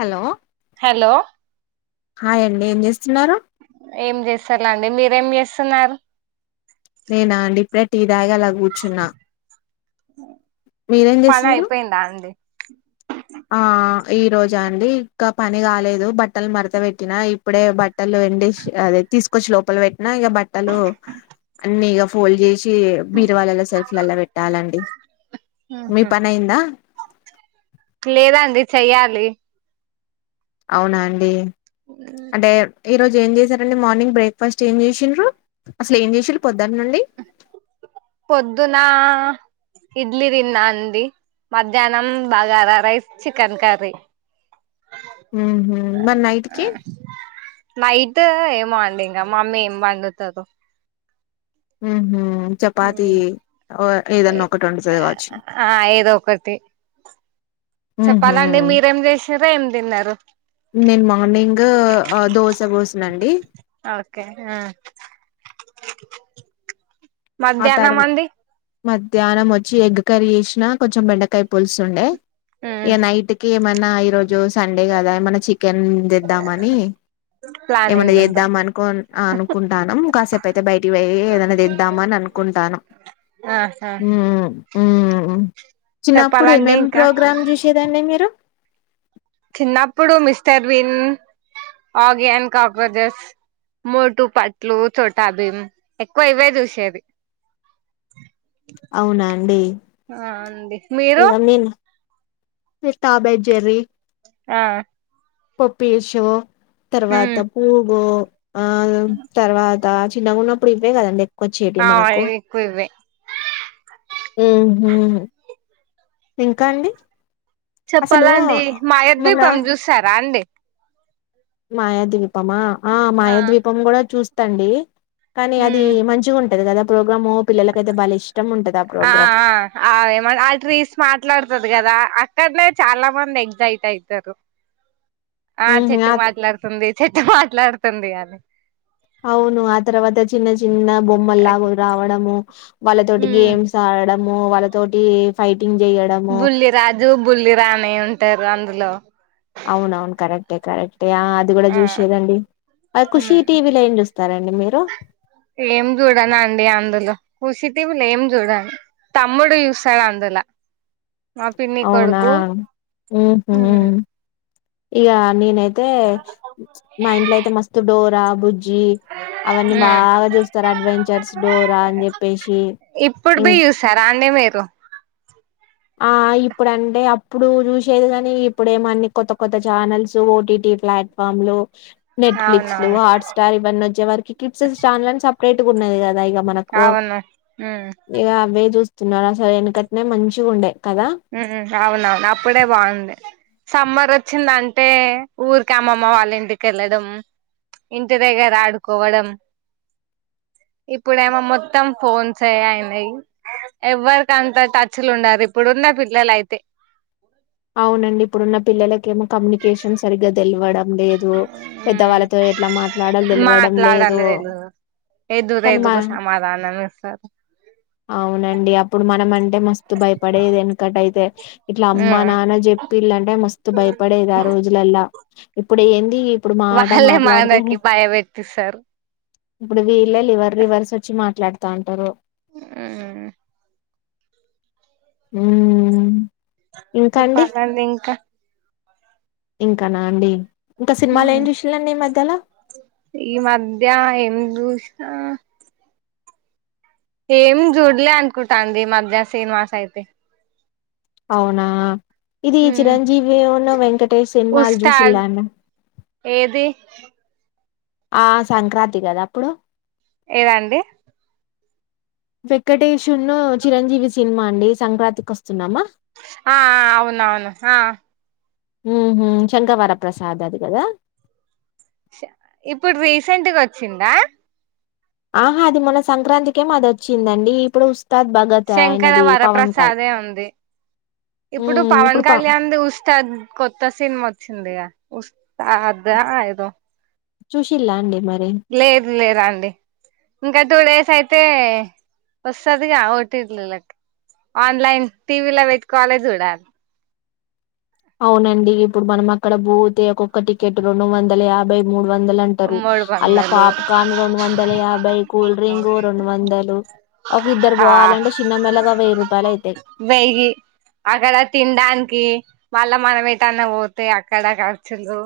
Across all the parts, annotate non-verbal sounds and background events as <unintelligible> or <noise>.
Hello hello హాయండి ఏం చేస్తున్నారు ఏం చేస్తలే అండి మీరేం చేస్తున్నారు నేనా అండి ఇప్పుడే టీ తాగి అలా కూర్చున్నా మీరేం పని చేసిల్లు అయిపోయిందా అండి ఆ ఈ రోజ అండి ఇంకా పని కాలేదు బట్టలు మరత పెట్టినా ఇప్పుడే బట్టలు ఎండేసి అదే తీసుకొచ్చి లోపల పెట్టినా ఇగ బట్టలు అన్ని ఇగ ఫోల్డ్ చేసి బీరవాలల్ల సెల్ఫ్లల్ల పెట్టాలండి మీ ఆహా పని అయిందా లేదండి చెయ్యాలి అవునా అండి అంటే ఈ రోజు ఏం చేసారండి మార్నింగ్ బ్రేక్ఫాస్ట్ ఏం చేసిండ్రు అసలు ఏం చేసిల్లు పొద్దట్నుండి పొద్దునా ఇడ్లీ దిన్ అంది మధ్యాహ్నం బగార రైస్ చికెన్ కర్రీ ఉ మరి నైట్కి నైట్ ఏమండి ఇంకా మమ్మీ ఏం పండుతారు ఉహ ఒకటి వండుతది కావచ్చు ఆ ఏద ఒకటి ఊహూ. చెప్పాలండి మీరేం చేసి చిర ఎం దన్రు నేను మార్నింగ్ దోశ పోసన్నా అండి ఓకే ఆ ఆ మధ్యాహ్నం తర్వా మంది మధ్యాహ్నం వచ్చి ఎగ్ కర్రీ వేసిన కొంచెం బెండకాయ పులుసుండే ఏ నైట్కి మన్నా ఈ రోజు సండే కదా ఏమైన్నా చికెన్ తెద్దామని ఏమై ప్లానింగ్ ఉంటది చేద్దాం అనుకో అనుకుంటాను కాసేపు అయితే బయటికి పోయి ఏదైనాదిద్దామని అనుకు అనుకుంటాను ఆహా చిన్నప్పుడు చెప్పాలండి ఏమేం ఇంకా ప్రోగ్రామ్ చూసేదండి మీరు చిన్నప్పుడు మిస్టర్ బిన్ ఆగియాన్ కాక్రోచెస్ మోటు పట్లు చోటాబిమ్ ఎక్కువ ఇవే చూసేది అవునండి అడి ఇద మీన్ పితాబజరీ ఆ ఇప్ప పేషవ తర్వాత ఉమ్ పూగు ఆ తర్వాత తాజ్ చిన్నగా ఉన్నప్పుడు ఇవే కదండి కోచ్చేటివ్ ఆ మనకు ఎక్కువ ఇవే ఉహ్ హ్మ్ ఇంకా అండి అసలు చెప్పాలండి మా య్యబ్బి మొన్న పన్ చూస్తారా అండి మా యాదవి తమ ఆ మాయ ద్వీపం కూడా చూస్త్ తండి కానీ అది ఉమ్ మంచిగా ఉం <unintelligible> ఆ ప్రోగ్రామ్ ఆ ఆ అ ఏమన్నా ఆ ట్రీస్ మాట్లాడతది కదా అక్కడ్నే చాలామంది ఎగ్జిట్ అయితారు. ఆ చెట్టు మాట్లాడుతుంది చెట్టు మా ట్లాడుతుంది గాని అవును ఆ తర్వాత ఓచ్ చిన్న చిన్న బొమ్మల్లాగారావడము వాళ్ళతోటి ఉమ్ గేమ్స్ ఆడడం అమ్మో వాళ్ళతోటి ఫైట్ బుల్లి రాజు బుల్లి రాణి ఉం టైర్ అందులో అవునువును కరెక్టే కరెక్టే ఆ అది కూడ ఆ జుస్సిర్రండి ఖుషి టీవీ లో ఏం తరండి మీరు ఏం చూడనండి అందులో ఖుషి టీవీ లో ఏం చూడను తమ్ముడు చూస్తడు అందుల అవునా ఉహ్మ మ్మ్ ఇగా నేనయితే యితే మా ఇంట్లో అయితే మస్తు డోరా బుజ్ జీ అవన్నీ బాగా చూస్తారు అడ్వెంచర్స్ డోరా అన్ చెప్పేసి ఇప్పుడు ఇం బి చూస్తారా అండి మీరు ఆ ఇప్పుడు అంటే అప్పుడు చూసేది గానీ ఇప్పుడు ఏమి అన్ని కొత్త కొత్త channels O T T platform లో నెట్ ఫ్లిక్స్ లు అవునవును హాట్ స్టార్ ఇవన్నీ వచ్చేవరకి కిడ్స్ చానెల్స్ అన్ని పెట్టుకున్నది కదా ఇగ మనకు అవును మ్మ్ ఇదగ చూస్తున్నారా అసలు వెనకట్టనే మంచిగా చిగుండె ఉమ్ అవునవును అప్పుడే బాగుంది సమ్మర్ వచ్చిందంటే ఊరికే మామ వాళ్ళ ఇంటికి, వెళ్లడం ఇంటి దగ్గర ఆడుకోవడం, ఇప్పుడేమో మొత్తం ఫోన్ సే అయినాయి ఎవరికి అంత టచ్ లో ఉండదు ఇప్పుడు ఉన్న పిల్లలైతే అవునండి ఇప్పుడున్న పిల్లలకు ఏమో కమ్యూనికేషన్ సరిగ్గా తెలవడం లేదు పెద్దవాళ్లతో ఎట్ల మాట్లాడాలో తెలవడం లేదు, మాట్లాడాలి తెలుగు ఎదురు కానీ మా ఎదురు సమాధానం ఇస్తారు అవునండి అప్పుడు మనం అంటే మస్తు భయపడేది ఎందుకంటే ఇట్లా అమ్మానాన్న నాకు చెప్పిందంటే మస్తు భయపడేది ఆ రోజులలా ఇప్పుడు ఏంది ఇప్పుడు మాట వాళ్లే మాట్లాడితే మనకి భయపెట్టిస్తారు ఇప్పుడు వి లివర్ రివర్స్ వచ్చి మాట్లాడు తాంటారో ఉమ్ ఉమ్ చెప్పాలండి ఇంకా ఇంకా నా అండి ఇంకా హ సినిమాలు ఏం చూసిల్లండి ఈ మధ్యలో ఈ మధ్య ఏం ఆ ఏం చూడలే అనుకుంటాండి ఈ మధ్య సనిమాస్ అయితే అవునా ఇది చిరంజీవిను వెంకటేష్ సినిమాలు ఉస్తాద్ జూశిలాం ఏది ఆ సంక్రాంతి కదా అప్పుడు ఏదండి వెంకటేశ్వ ను చిరంజీవి సినిమా అండి సంక్రాంతికి వస్తున్నాం ఆ ఆ అవును అవును ఆ ఉహు శంకవరప్రసాద్ అది కదా ఇప్పుడు రీసెంట్గా వచ్చిందా ఆహా అది మన సంక్రాంతికే అది వచ్చిందండి ఇప్పుడు ఉస్తాద్ భగత్ శంకర ఆయనది పవన్ కాయ్ వరప్రసాదే ఉంది ఇప్పుడు ఉమ్ పవన్ ప కళ్యాణ్ ఉస్తాద్ కొత్త సినిన్ వచ్చింది గా ఉస్తాదా ఏదో చూసిలా అండి మరి లేదు లేదు అండి ఇంకా టూ డేస్ అయితే వస్తుదిగా ఓటీటీ లోకి ఆన్లైన్ టీవీలో పెట్కోవాలే చూడాలి అవునండి ఇప్పుడు మనం అక్కడ పోతే ఒక్కొక్క టికెట్ రెండు వందల యాభై మూడు వందలు అంటారు మూడు అల్లా వందలు పాప్కార్న్ రెండు వందలు యాభై కూల్ డ్రింక్ రెండు వందలు ఒక ఇద్దరు ఆ పోవాలంటే చిన్న మెల్లగా వెయ్యి రూపాయలు అయితాయి వెయ్యి మల్లా మనం ఏటన్నా పోతే అక్కడ ఖర్చులు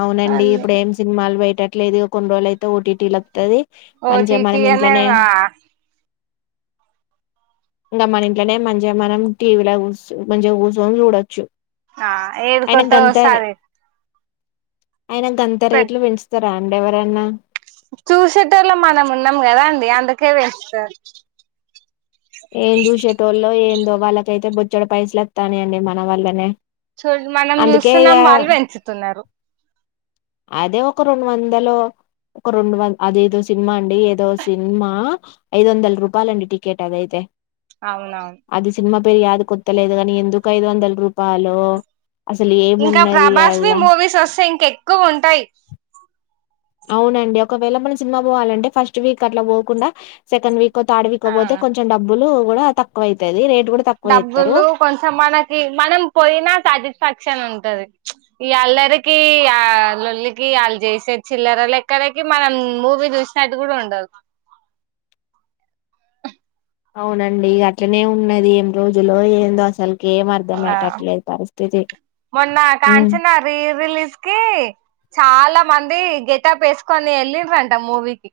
అవునండి అన్నీ ఇప్పుడు ఏం సినిమాలు బయ ట్లేదు కొన్నిరోలు అయితే ఓటీటీ లు వత్తది ఓ టీ మంచిగా టీ మనం ఇయ్యా ఇంట్లోనే లేదా ఇంకా మన ఇంట్నే మంచిగా మనం టీవీ లా కొంచం కూర్చొని చూడొచ్చు ఆ అయిన ఏడ్కత్తవ్ గంత ఓసారి ఆయన గంత రేట్లు పెంచుతార రండి ఎవరన్న చూసేటొళ్ళం మనం ఉన్నాం కదా అండి అందుకే పెంచుతార్ తో వాళ్ళకైతే బొచ్చడు పైసలు వత్తానాయండి మన వల్లనే చూ మనం అందుకే ఇగ చూస్తున్నాం వాళ్ళు పెంచుతున్నారు అదే ఒక రెండు వందలో ఒక రెండు వంద అదేదో సినిమా అండి ఏదో సినిమా ఐదు వందల రూపాయల అండి టికెట్ అదయితే అవునవును పెర్యాదికొత్త లేదు కాని ఎందుకు ఐదు వందల రూపాలో ఇంకా ప్రభాస్వి మూవీస్ వస్తే ఇంక ఎక్కువ ఉం టయి అవునండి ఒకవేళ మనం సినిమా పోవాలంటే ఫస్ట్ వీక్ అట్లా పోకుండా సెకండ్ వీక్ కో తార్డ్ వీక్ ఒ ఆ పోతే కొంచెం డబ్బులు కూడా తక్కువైతది రేట్ కూడా తక్కువ చేత్తరు డబ్బులు కొంచెం మనకి మనం పోయినా సాటిస్ఫాక్షన్ ఉం టది ఈ అల్లరికి ఆ లొల్లికి ఆళ్ళు చేసే చిల్లర లెక్కలకి మనం మూవీ చూసినట్టు కూడా ఉండదు అవునండి అట్లనే ఉన్నది ఏం రోజులో ఏందో అసలు ఆ మొన్న ఉమ్ కాంచన రీ రిలీజ్ కి చాలా మం ది గెటాప్ వేసుకొని వెళ్లిండ్రంట మూవీకిి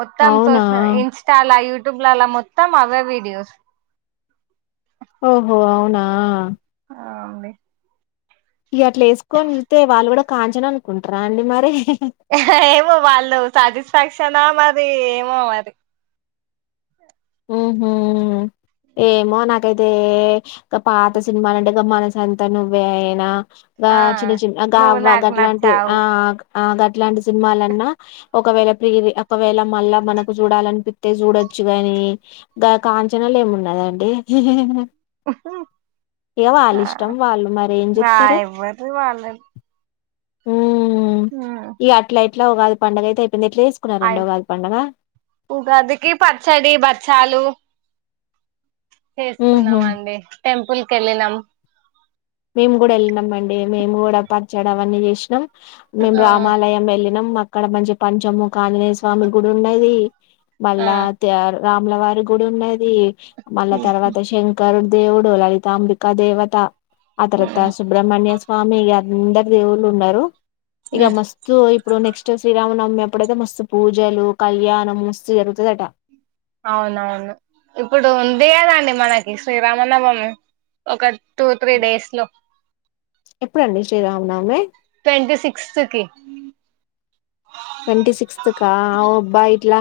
మొత్తం అవునా సోస ఇన్స్టాాల యూ ట్యూబ్ ల లా మొత్తం అవె విడియోస్ ఓహో అవునా అ అండి ఇగ అట్లా వేసుకొని చూత్తే వాళ్ళు కూడా కాంచన అనుకుంటారా అండి మరి ఏమో వాళ్ళు సాటిస్ఫాక్షనా మరి ది ఏమో మరి ఉహు ఏమో నాకైతే గా పాత సినిమాలంటే గా మనసంతా నువ్వే నా గా ఆ చిన్న చిన్న గ నువ్వు అవ్వ నాకు అట్లాంటి నచ్చావు ఆ అ గట్లాంటి సినిమాలన్నా ఒకవేళ ప్రీ ఒకవేళ మళ్ళా మనకు చూడాలనిపిత్తే చూడొచ్చు గాని గా కాంచనాల ఏమున్నాదండి ఆ ఇష్టం వాళ్ళు మరి ఏం రయవ్వరిది వాళ్ళద్ ఉం హ ఇట్లా ఉగాది పండగ అయితే అయిపోయింది ఎట్లా ఆయి చేసుకున్నారండి ఉగాది పండగ ఉగాది కి పచ్చడి బ చాలు ఊహూ చేసుకున్నామ అండి టెంపుల్కి వెళ్ళినం అదే మేము కూడా పచ్చడి అవన్నీ చేసినాం మేం ఆ రామాలయం వెళ్ళినాం అక్కడ మంచి పంచము కాంజనేయ స్వామి గుడి ఉన్నది ఆ మళ్ళ తయారు రాముల వారి గుడి ఉన్నది మళ్ళా ఉమ్, తర్వాత శంకరు దేవుడు లలితాంబిక దేవత ఆ తర్త ఉమ్, సుబ్రహమణ్యస్ స్వామి అందరు దేవుళ్ళు ఉన్నారు ఇక ఉమ్. మస్తు ఇప్పుడు నెక్స్ట్ శ్రీరామ నవమి మ ఎప్పుడైతే మస్తు పూజలు కళ్యాణం మస్తు జరుగుతుందట అవునవును ఇప్పుడు ఉంది కదండి మనకి శ్రీరామనవమి ఒక టూ త్రీ డేస్ లో ఎప్పుడు అండి శ్రీరామనవమి ట్వంటీ సిక్స్త్ కి ట్వంటీ సిక్స్త్కా అ అబ్బా ఇట్లా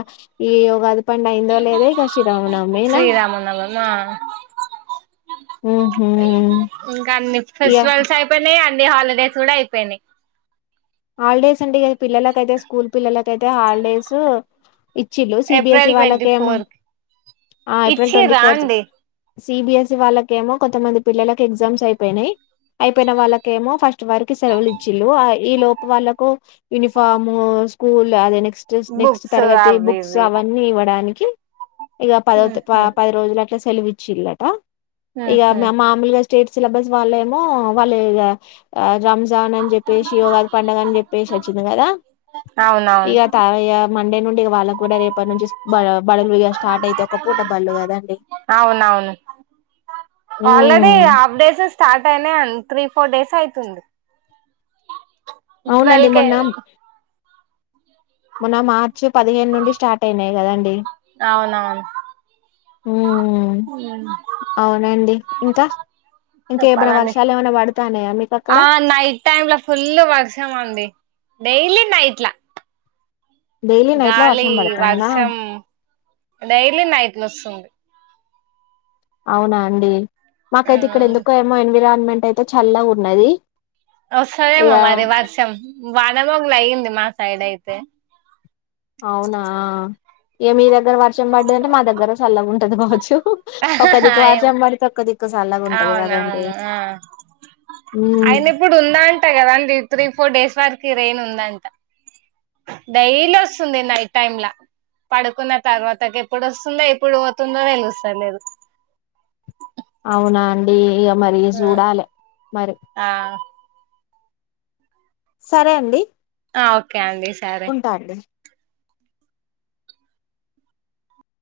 ఈ ఉగాది అ పండగ అయిందో లేదే ఇంకా శ్రీరామనవమినా శ్రీరామనవమి ఆ ఇంకా అన్ని ఫెస్టివల్స్ అయిపోయినాయి హాలిడేస్ కూడా అయిపోయినాయి హాలిడేస్ అండి ఇ పిల్లలకైతే స్కూల్ పిల్లలకైతే హాలిడేస్ ఇచ్చిళు సిబిఎస్ఈ ఏప్రిల్ ట్వంటీ వాళ్ళకేమో ఫోర్ కి ఏప్రిల్ ట్వంటీ ఇచ్చిరా ఫోర్త్ అండి సిబిఎస్ఈ వాళ్ళకేమో కొంతమంది పిల్లలకి ఎగ్జామ్స్ అయిపోయినాయి అయిపోయిన వాళ్ళకేమో ఫస్ట్ వారికి సెలవులు ఇచ్చిులు ఈ లోపు వాళ్ళకు యూనిఫార్మ్ స్కూల్ అద నెక్స్ట్ నెక్స్ట్ బుక్స్ తరగతి అవి బుక్స్ ఇవి అవన్నీ ఇవ్వడానికి జ ఇక పద ఉహు పది రోజులు అట్లా సెలవు ఇచ్చిందంట ఇక ఉహు మామూలుగా స్టేట్ సిలబస్ వాళ్ళు ఏమో వాళ్ళు ఇక రామ్ జన అని చేయిపిచ్చి ఉగాది అని చెప్పేసి వచ్చింది కదా అవునవును ఇక తాయ్య మండే నుండి వాళ్ళకు కూడా రేపటి నుంచి బడులుగా స్టార్ట్ అయితే ఒక పూట బళ్లు కదండి అవునవును ంటనే అ త్రీ ఫోర్ డేస్ అయితుంది అవునండి ట్వెల్వ్ కే మొన్నం మన మార్చ పదిహేను నుండి స్టార్ట్ అయినాయి కదండి అవునవును ఉ పో ఇంకా ఇంకా ఏమైనా చెప్పాలండి వర్షాలు ఏమైనా పడతాన్నాయా మీకు అక్కడ ఆ నైట్ టైమ్ లో ఫుల్ వర్షం అండి డెలీ నైట్లా డైలీ నైట్ లో గాలి వర్షం పడతాందా వర్షం డైలీ నైట్లోస్సుంది అవునా అండి మాకైతే ఇక్కడ ఆ ఎందుకో ఏమో ఎన్విరాన్మెంట్ యితే చల్లగా ఉన్నది సరేమ్ ఇగ మరి వర్షం వాడ మొగల అయ్యింది మా సైడ్ అయితే అవునా ఇగ మీ దగ్గర వర్షం పడ్డదంటే మా దగ్గర చల్లం ఉంటది గావచ్చు ఒకదిక వర్షం బడితే ఒకది అవున అవును అ ఉమ్ అయిన ఇప్పుడు ఉందా అంటా కదాండి త్రీ ఫోర్ డేస్ వరకు కి రైన్ ఉందంట డైలీ వస్తుంది నైట్ టైమ్లా పడుకున్న తర్వాతకి ఎప్పుడు వస్తుందో ఎప్పుడు పోతుందో తెలుస్తా లేదు అవునా అండి మరి సూడాలే మరి ఆ సరే అండి ఓకే కండి సరే ఉంటా అండి